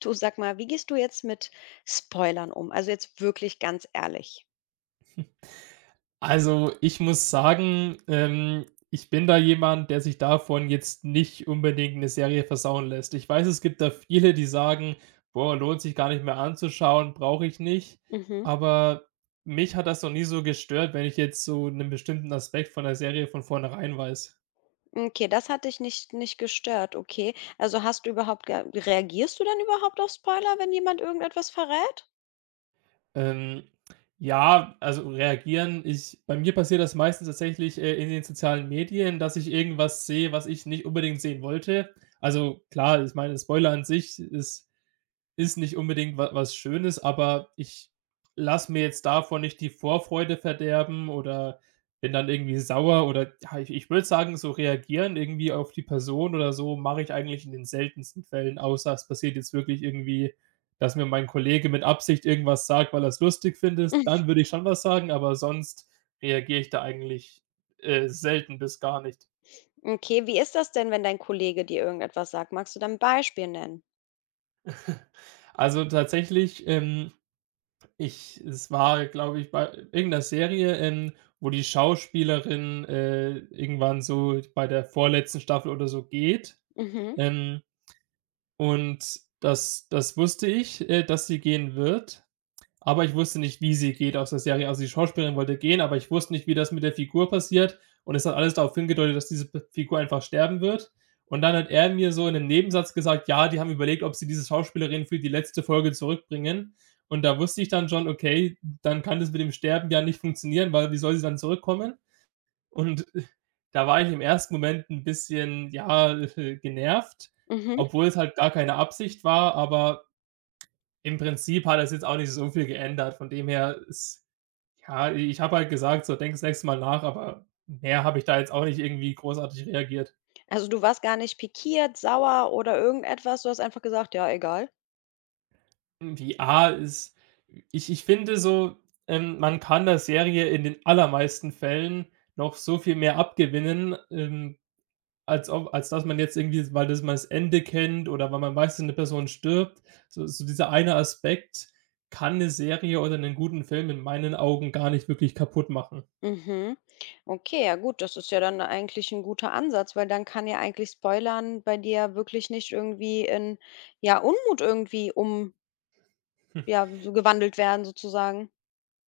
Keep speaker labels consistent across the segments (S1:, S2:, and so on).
S1: Du, sag mal, wie gehst du jetzt mit Spoilern um? Also jetzt wirklich ganz ehrlich.
S2: Also, ich muss sagen, ich bin da jemand, der sich davon jetzt nicht unbedingt eine Serie versauen lässt. Ich weiß, es gibt da viele, die sagen: „Boah, lohnt sich gar nicht mehr anzuschauen, brauche ich nicht.“
S1: Mhm.
S2: Aber mich hat das noch nie so gestört, wenn ich jetzt so einen bestimmten Aspekt von der Serie von vornherein weiß.
S1: Okay, das hat dich nicht gestört, okay. Also hast du überhaupt, reagierst du dann überhaupt auf Spoiler, wenn jemand irgendetwas verrät?
S2: Ähm, ja, also reagieren ich bei mir passiert das meistens tatsächlich, in den sozialen Medien, dass ich irgendwas sehe, was ich nicht unbedingt sehen wollte. Also klar, ich meine, Spoiler an sich ist nicht unbedingt wa was Schönes, aber ich lasse mir jetzt davon nicht die Vorfreude verderben oder bin dann irgendwie sauer oder ja, ich würde sagen, so reagieren irgendwie auf die Person oder so mache ich eigentlich in den seltensten Fällen, außer es passiert jetzt wirklich irgendwie, dass mir mein Kollege mit Absicht irgendwas sagt, weil er es lustig findet,
S1: Mhm.
S2: dann würde ich schon was sagen, aber sonst reagiere ich da eigentlich, selten bis gar nicht.
S1: Okay, wie ist das denn, wenn dein Kollege dir irgendetwas sagt? Magst du dann ein Beispiel nennen?
S2: Also tatsächlich, ich es war, glaube ich, bei irgend Serie, wo die Schauspielerin, irgendwann so bei der vorletzten Staffel oder so geht,
S1: Mhm,
S2: ähm, und das wusste ich, dass sie gehen wird. Aber ich wusste nicht, wie sie geht aus der Serie. Also, die Schauspielerin wollte gehen, aber ich wusste nicht, wie das mit der Figur passiert, und es hat alles darauf hingedeutet, dass diese p Figur einfach sterben wird. Und dann hat er mir so in 'nem Nebensatz gesagt: „Ja, die haben überlegt, ob sie diese Schauspielerin für die letzte Folge zurückbringen.“ Und da wusste ich dann schon: „Okay, dann kann das mit dem Sterben ja nicht funktionieren, weil wie soll sie dann zurückkommen?“ Und da war ich im ersten Moment ein bisschen, ja, genervt,
S1: mhm.
S2: obwohl es halt gar keine Absicht war, aber im Prinzip hat es jetzt auch nicht so viel geändert. Von dem her ist ja, ich habe halt gesagt: „So, denk das nächste Mal nach“, aber mehr habe ich da jetzt auch nicht irgendwie großartig reagiert.
S1: Also du warst gar nicht pikiert, sauer oder irgendetwas, du hast einfach gesagt, ja, egal.
S2: Hm, VR ist ich finde so, man kann der Serie in den allermeisten Fällen noch so viel mehr abgewinnen, als ob als dass man jetzt irgendwie weil das man das Ende kennt oder weil man weiß, dass 'ne Person stirbt. So so dieser eine Aspekt kann eine Serie oder einen guten Film in meinen Augen gar nicht wirklich kaputt machen.
S1: Mhm. Okay, ja gut, das ist ja dann eigentlich ein guter Ansatz, weil dann kann ja eigentlich Spoilern bei dir wirklich nicht irgendwie in, ja, Unmut irgendwie um, ja, so gewandelt werden sozusagen.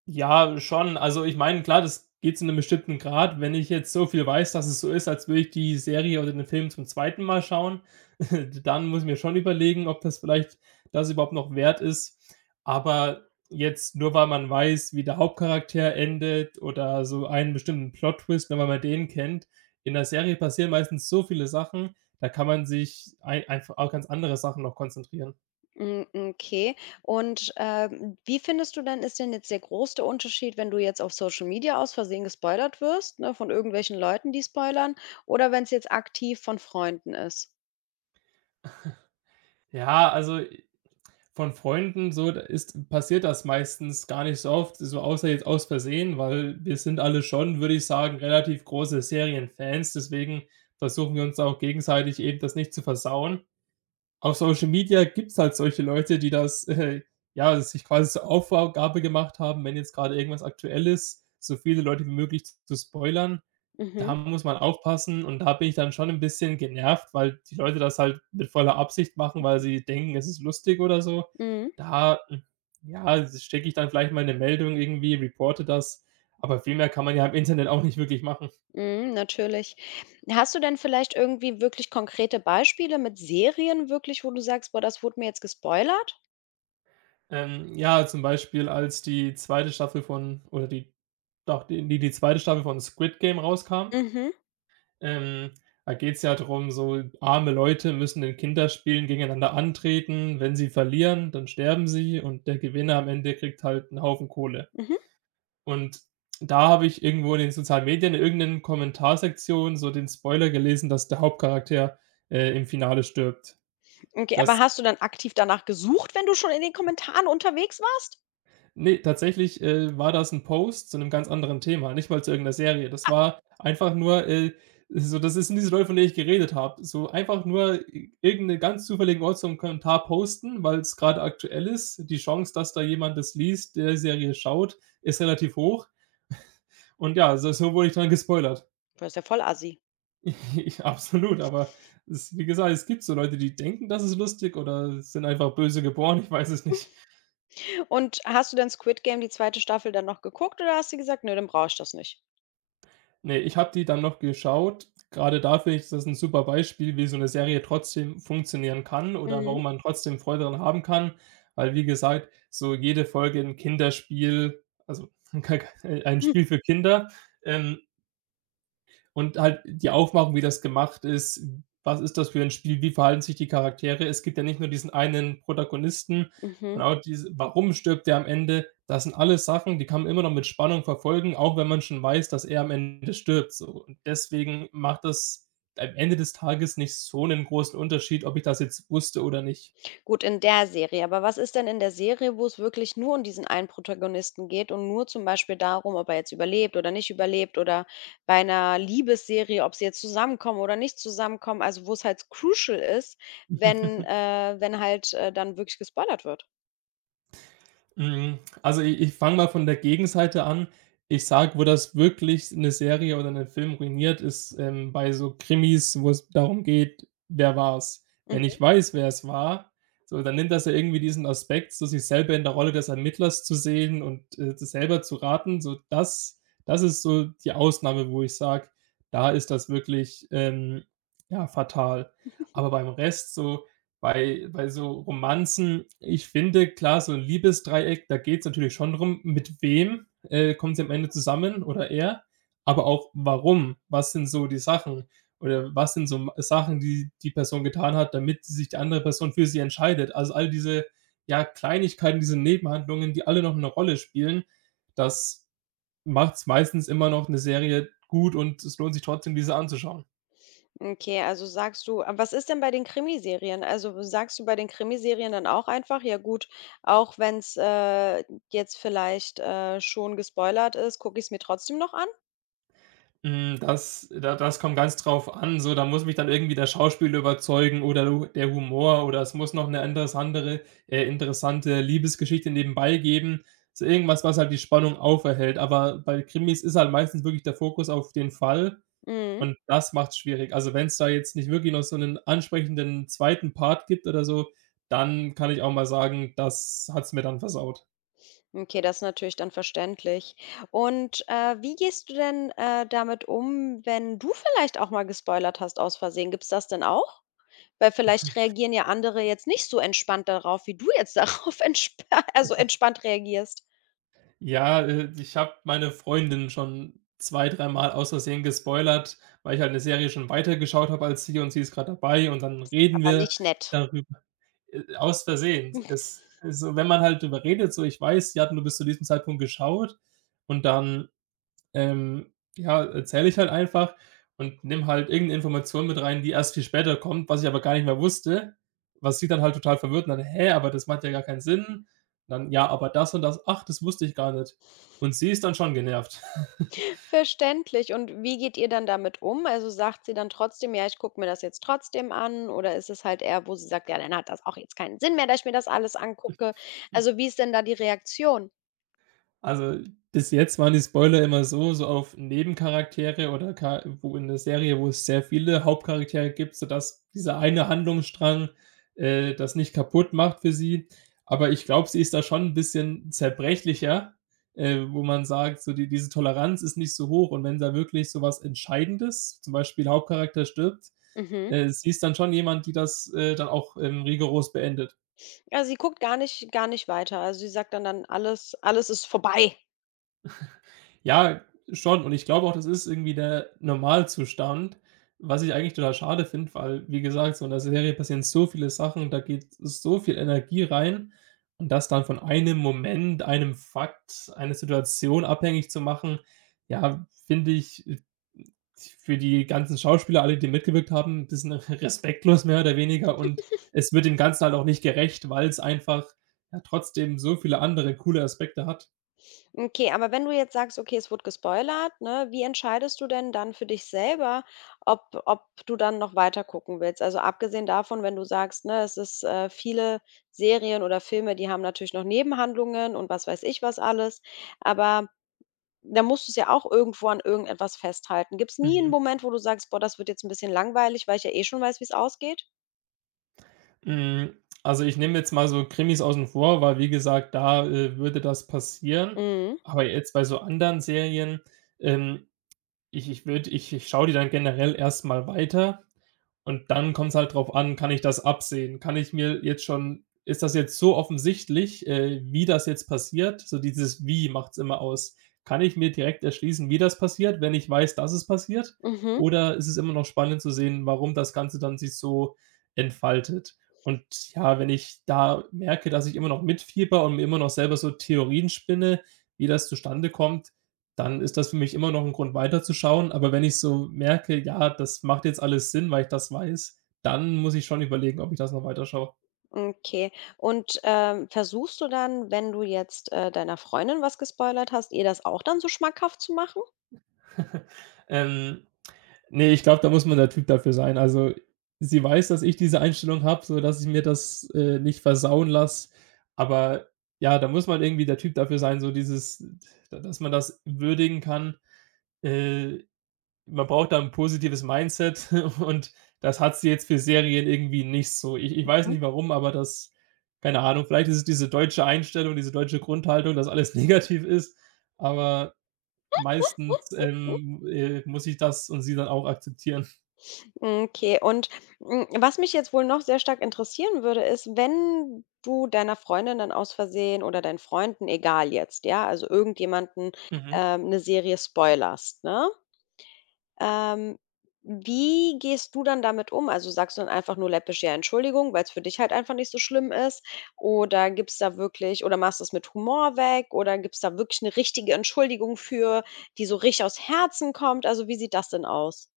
S2: Ja, schon. Also, ich meine, klar, das geht zu einem bestimmten Grad. Wenn ich jetzt so viel weiß, dass es so ist, als würde ich die Serie oder den Film zum zweiten Mal schauen, dann muss ich mir schon überlegen, ob das vielleicht das überhaupt noch wert ist. Aber jetzt nur, weil man weiß, wie der Hauptcharakter endet oder so einen bestimmten Plot-Twist, nur weil man den kennt. In der Serie passieren meistens so viele Sachen, da kann man sich ei einfach auch ganz andere Sachen noch konzentrieren.
S1: Hm, okay. Und, wie findest du denn ist denn jetzt der größte Unterschied, wenn du jetzt auf Social Media aus Versehen gespoilert wirst, ne, von irgendwelchen Leuten, die spoilern, oder wenn es jetzt aktiv von Freunden ist?
S2: Ja, also von Freunden so, da ist passiert das meistens gar nicht so oft, so außer jetzt aus Versehen, weil wir sind alle schon, würde ich sagen, relativ große Serienfans, deswegen versuchen wir uns auch gegenseitig eben das nicht zu versauen. Auf Social Media gibt es halt solche Leute, die das, ja, sich quasi zur Aufgabe gemacht haben, wenn jetzt gerade irgendwas aktuell ist, so viele Leute wie möglich zu spoilern.
S1: Mhm,
S2: Da muss man aufpassen und da bin ich dann schon ein bisschen genervt, weil die Leute das halt mit voller Absicht machen, weil sie denken, es ist lustig oder so.
S1: mhm.
S2: Da, ja, schicke ich dann vielleicht mal 'ne Meldung irgendwie, reporte das, aber viel mehr kann man ja im Internet auch nicht wirklich machen.
S1: Mhm, natürlich. Hast du denn vielleicht irgendwie wirklich konkrete Beispiele mit Serien wirklich, wo du sagst: „Boah, das wurde mir jetzt gespoilert?“
S2: Ja, zum Beispiel, als die zweite Staffel von oder die doch, die zweite Staffel von Squid Game rauskam.
S1: Mhm,
S2: Ähm, da geht's ja drum, so arme Leute müssen in Kinderspielen gegeneinander antreten. Wenn sie verlieren, dann sterben sie und der Gewinner am Ende kriegt halt einen Haufen Kohle.
S1: mhm.
S2: Und da habe ich irgendwo in den sozialen Medien in irgend 'nen Kommentarsektion so den Spoiler gelesen, dass der Hauptcharakter, im Finale stirbt.
S1: Okay, aber
S2: Das
S1: hast du dann aktiv danach gesucht, wenn du schon in den Kommentaren unterwegs warst?
S2: ne, tatsächlich, war das ein Post zu einem ganz anderen Thema, nicht mal zu irgendeiner Serie. Das war einfach nur, so das sind diese Leute, von denen ich geredet habe. So einfach nur i irgend 'ne ganz zufälligen Ort so Kommentar posten, weil es gerade aktuell ist. Die Chance, dass da jemand das liest, der die Serie schaut, ist relativ hoch. Und ja, so so wurde ich dann gespoilert.
S1: Du bist ja voll Assi.
S2: Ich- absolut, aber es wie gesagt, es gibt so Leute, die denken, das ist lustig oder sind einfach böse geboren, ich weiß es nicht.
S1: Und hast du dann „Squid Game“, die zweite Staffel, dann noch geguckt oder hast du gesagt: „Nö, dann brauche ich das nicht?“
S2: Ne, ich habe die dann noch geschaut. Gerade dafür ist das 'n super Beispiel, wie so 'ne Serie trotzdem funktionieren kann oder
S1: Mhm.
S2: warum man trotzdem Freude dran haben kann, weil wie gesagt, so jede Folge 'n Kinderspiel also, ein Spiel für Kinder, ähm, und halt die Aufmachung, wie das gemacht ist. Was ist das für ein Spiel? Wie verhalten sich die Charaktere? Es gibt ja nicht nur diesen einen Protagonisten
S1: Mhm.
S2: und auch diese warum stirbt der am Ende? Das sind alles Sachen, die kann man immer noch mit Spannung verfolgen, auch wenn man schon weiß, dass er am Ende stirbt so. Und deswegen macht das am Ende des Tages nicht so einen großen Unterschied, ob ich das jetzt wusste oder nicht.
S1: Gut, in der Serie. Aber was ist denn in der Serie, wo es wirklich nur um diesen einen Protagonisten geht und nur zum Beispiel darum, ob er jetzt überlebt oder nicht überlebt, oder bei einer Liebesserie, ob sie jetzt zusammenkommen oder nicht zusammenkommen, also wo es halt crucial ist, wenn äh, wenn halt, dann wirklich gespoilert wird.
S2: Hm, also i ich fange mal von der Gegenseite an. Ich sage, wo das wirklich eine Serie oder einen Film ruiniert, ist, bei so Krimis, wo es darum geht: Wer war's? Wenn ich
S1: Mhm.
S2: weiß, wer es war, so, dann nimmt das ja irgendwie diesen Aspekt, so sich selber in der Rolle des Ermittlers zu sehen und, das selber zu raten. So, das ist so die Ausnahme, wo ich sage, da ist das wirklich, ja, fatal. Aber beim Rest so bei so Romanzen ich finde, klar, so 'n Liebesdreieck, da geht's natürlich schon drum, mit wem, kommen sie am Ende zusammen oder er, aber auch warum? Was sind so die Sachen oder was sind so m Sachen, die die Person getan hat, damit sich die andere Person für sie entscheidet? Also, all diese, ja, Kleinigkeiten, diese Nebenhandlungen, die alle noch eine Rolle spielen, das macht's meistens immer noch eine Serie gut und es lohnt sich trotzdem, diese anzuschauen.
S1: Okay, also sagst du aber was ist denn bei den Krimiserien? Also, sagst du bei den Krimiserien dann auch einfach: „Ja gut, auch wenn's, jetzt vielleicht, schon gespoilert ist, gucke ich es mir trotzdem noch an?“
S2: Hm, das da das kommt ganz drauf an, so, da muss mich dann irgendwie der Schauspieler überzeugen oder der Hu der Humor oder es muss noch eine anderes andere interessante Liebesgeschichte nebenbei geben. So irgendwas, was halt die Spannung auferhält. Aber bei Krimis ist halt meistens wirklich der Fokus auf den Fall
S1: Mhm.
S2: und das macht es schwierig. Also, wenn es da jetzt nicht wirklich noch so einen ansprechenden zweiten Part gibt oder so, dann kann ich auch mal sagen, das hat's mir dann versaut.
S1: Okay, das ist natürlich dann verständlich. Und, wie gehst du denn, damit um, wenn du vielleicht auch mal gespoilert hast aus Versehen? Gibt es das denn auch? Weil vielleicht reagieren ja andere jetzt nicht so entspannt darauf, wie du jetzt darauf entsp also entspannt reagierst.
S2: Ja, ich habe meine Freundin schon 2, dreimal aus Versehen gespoilert, weil ich halt 'ne Serie schon weitergeschaut habe als sie und sie ist grad dabei und dann reden
S1: Aber
S2: wir
S1: nicht nett.
S2: darüber, aus Versehen. Es so, wenn man halt drüber redet, so: „Ich weiß, ja, du bist zu diesem Zeitpunkt geschaut“ und dann ähm, ja, erzähle ich halt einfach und nehme halt irgendeine Information mit rein, die erst viel später kommt, was ich aber gar nicht mehr wusste, was sie dann halt total verwirrt und dann: „Hä, aber das macht ja gar keinen Sinn.“ Dann: „Ja, aber das und das, ach, das wusste ich gar nicht.“ Und sie ist dann schon genervt.
S1: Verständlich. Und wie geht ihr dann damit um? Also, sagt sie dann trotzdem: „Ja, ich gucke mir das jetzt trotzdem an“, oder ist es halt eher, wo sie sagt: „Ja, dann hat das auch jetzt keinen Sinn mehr, dass ich mir das alles angucke.“ Also, wie ist denn da die Reaktion?
S2: Also, bis jetzt waren die Spoiler immer so so auf Nebencharaktere oder Cha wo in der Serie, wo es sehr viele Hauptcharaktere gibt, sodass dieser eine Handlungsstrang, das nicht kaputt macht für sie. Aber ich glaube, sie ist da schon ein bisschen zerbrechlicher, wo man sagt, so die diese Toleranz ist nicht so hoch und wenn da wirklich so was Entscheidendes, zum Beispiel Hauptcharakter stirbt,
S1: Mhm.
S2: sie ist dann schon jemand, die das, dann auch, rigoros beendet.
S1: Also sie guckt gar nicht weiter. Also, sie sagt dann: „Alles ist vorbei.“
S2: Ja, schon. Und ich glaube auch, das ist irgendwie der Normalzustand, was ich eigentlich total schade finde, weil, wie gesagt, so in der Serie passieren so viele Sachen, da geht so viel Energie rein und das dann von einem Moment, einem Fakt, einer Situation abhängig zu machen, ja, finde ich, für die ganzen Schauspieler, alle, die mitgewirkt haben, ein bisschen respektlos mehr oder weniger und es wird dem Ganzen halt auch nicht gerecht, weil es einfach ja trotzdem so viele andere coole Aspekte hat.
S1: Okay, aber wenn du jetzt sagst: „Okay, es wurde gespoilert“, ne, wie entscheidest du denn dann für dich selber, ob du dann noch weiter gucken willst? Also, abgesehen davon, wenn du sagst, ne, es ist, äh, viele Serien oder Filme, die haben natürlich noch Nebenhandlungen und was weiß ich was alles, aber da musst du's ja auch irgendwo an irgendetwas festhalten. Gibt es nie einen
S2: Mhm.
S1: Moment, wo du sagst: „Boah, das wird jetzt ein bisschen langweilig, weil ich ja eh schon weiß, wie es ausgeht?“
S2: Hm, also, ich nehme jetzt mal so Krimis außen vor, weil wie gesagt, da, würde das passieren.
S1: Mhm.
S2: Aber jetzt bei so anderen Serien, ähm, ich würde ich schaue die dann generell erst mal weiter. Und dann kommt es halt drauf an, kann ich das absehen? Kann ich mir jetzt schon ist das jetzt so offensichtlich, wie das jetzt passiert? So dieses „Wie“ macht es immer aus. Kann ich mir direkt erschließen, wie das passiert, wenn ich weiß, dass es passiert?
S1: Mhm.
S2: Oder ist es immer noch spannend zu sehen, warum das Ganze dann sich so entfaltet? Und ja, wenn ich da merke, dass ich immer noch mitfieber und mir immer noch selber so Theorien spinne, wie das zustande kommt, dann ist das für mich immer noch ein Grund weiterzuschauen. Aber wenn ich so merke: „Ja, das macht jetzt alles Sinn, weil ich das weiß“, dann muss ich schon überlegen, ob ich das noch weiterschaue.
S1: Okay. Und, versuchst du dann, wenn du jetzt, deiner Freundin was gespoilert hast, ihr das auch dann so schmackhaft zu machen?
S2: Ähm, ne, ich glaube, da muss man der Typ dafür sein. Also, sie weiß, dass ich diese Einstellung habe, so dass ich mir das, nicht versauen lasse. Aber ja, da muss man irgendwie der Typ dafür sein, so dieses dass man das würdigen kann, äh, Man braucht da ein positives Mindset und das hat sie jetzt für Serien irgendwie nicht so. Ich weiß
S1: Mhm.
S2: nicht warum, aber das keine Ahnung, vielleicht ist es diese deutsche Einstellung, diese deutsche Grundhaltung, dass alles negativ ist, aber meistens, muss ich das und sie dann auch akzeptieren.
S1: Okay. Und, hm, was mich jetzt wohl noch sehr stark interessieren würde, ist, wenn du deiner Freundin dann aus Versehen oder deinen Freunden, egal jetzt, ja, also irgendjemanden,
S2: Mhm.
S1: 'ne Serie spoilerst, ne? Ähm, wie gehst du dann damit um? Also, sagst du dann einfach nur läppisch: „Ja, Entschuldigung“, weil es für dich halt einfach nicht so schlimm ist? Oder gibt's da wirklich oder machst du es mit Humor weg? Oder gibt's da wirklich eine richtige Entschuldigung für, die so richtig aus Herzen kommt? Also, wie sieht das denn aus?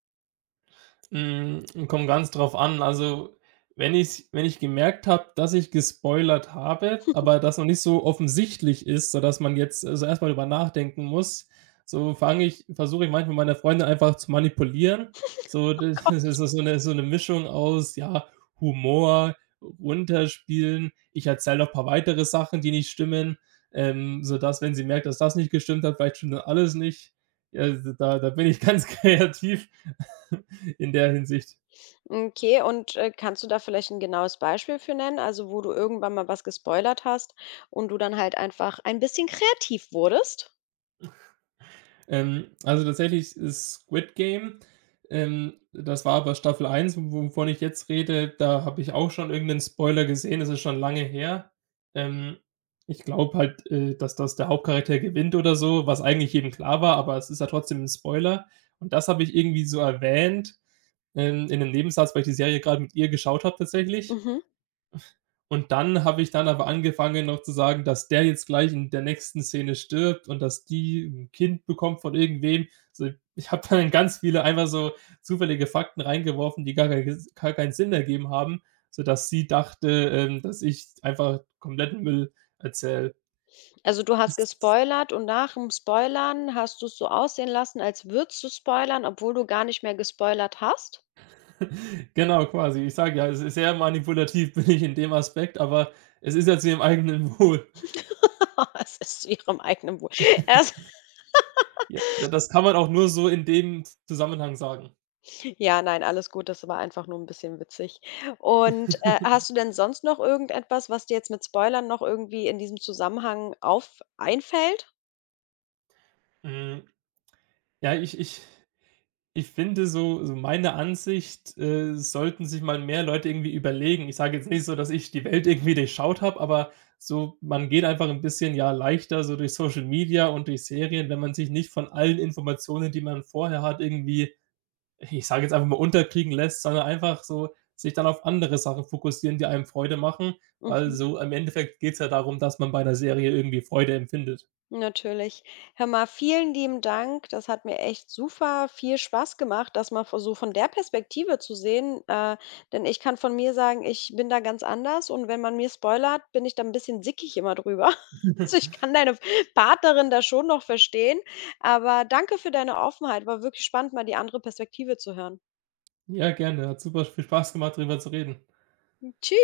S2: Hm, kommt ganz drauf an. Also, wenn ich gemerkt habe, dass ich gespoilert habe, aber das noch nicht so offensichtlich ist, sodass man jetzt also, erstmal mal drüber nachdenken muss, so fange ich versuche ich manchmal meine Freunde einfach zu manipulieren. So, das das ist so eine so 'ne Mischung aus, ja, Humor, runterspielen. Ich erzähle noch ein paar weitere Sachen, die nicht stimmen, sodass, wenn sie merkt, dass das nicht gestimmt hat, vielleicht stimmt dann alles nicht. Ja, also, da bin ich ganz kreativ. in der Hinsicht.
S1: Okay, und, kannst du da vielleicht ein genaues Beispiel für nennen? Also, wo du irgendwann mal was gespoilert hast und du dann halt einfach ein bisschen kreativ wurdest?
S2: Also tatsächlich ist Squid Game, das war aber Staffel eins, wovon ich jetzt rede, da habe ich auch schon irgendeinen Spoiler gesehen, das ist schon lange her. Ähm, Ich glaube halt, dass das der Hauptcharakter gewinnt oder so, was eigentlich jedem klar war, aber es ist ja trotzdem ein Spoiler. Und das habe ich irgendwie so erwähnt, in einem Nebensatz, weil ich die Serie gerade mit ihr geschaut habe tatsächlich.
S1: Mhm.
S2: Und dann habe ich dann aber angefangen noch zu sagen, dass der jetzt gleich in der nächsten Szene stirbt und dass die ein Kind bekommt von irgendwem. So, ich habe dann ganz viele einfach so zufällige Fakten reingeworfen, die gar keinen Sinn ergeben haben, sodass sie dachte, dass ich einfach kompletten Müll erzähle.
S1: Also, du hast
S2: Ist
S1: gespoilert und nach dem Spoilern hast du's so aussehen lassen, als würdest du spoilern, obwohl du gar nicht mehr gespoilert hast?
S2: genau, quasi. Ich sage ja, es ist sehr manipulativ bin ich in dem Aspekt, aber es ist ja zu ihrem eigenen Wohl.
S1: Es ist zu ihrem eigenen Wohl. Also
S2: Ja, das kann man auch nur so in dem Zusammenhang sagen.
S1: ja, nein, alles gut, das war einfach nur ein bisschen witzig. Und, hast du denn sonst noch irgendetwas, was dir jetzt mit Spoilern noch irgendwie in diesem Zusammenhang auf einfällt?
S2: Mhm. Ja, ich finde so meine Ansicht, sollten sich mal mehr Leute irgendwie überlegen. Ich sage jetzt nicht so, dass ich die Welt irgendwie durchschaut habe, aber so man geht einfach ein bisschen, ja, leichter so durch Social Media und durch Serien, wenn man sich nicht von allen Informationen, die man vorher hat, irgendwie, ich sage jetzt einfach mal, unterkriegen lässt, sondern einfach so sich dann auf andere Sachen fokussieren, die einem Freude machen, weil
S1: Mhm.
S2: so im Endeffekt geht's ja darum, dass man bei einer Serie irgendwie Freude empfindet.
S1: Natürlich. Hör mal, vielen lieben Dank. Das hat mir echt super viel Spaß gemacht, das mal so von der Perspektive zu sehen. Denn ich kann von mir sagen, ich bin da ganz anders und wenn man mir spoilert, bin ich da ein bisschen sickig immer drüber. Also ich kann deine Partnerin da schon noch verstehen. Aber danke für deine Offenheit. War wirklich spannend, mal die andere Perspektive zu hören.
S2: Ja, gerne. Hat super viel Spaß gemacht, drüber zu reden.
S1: Tschüss.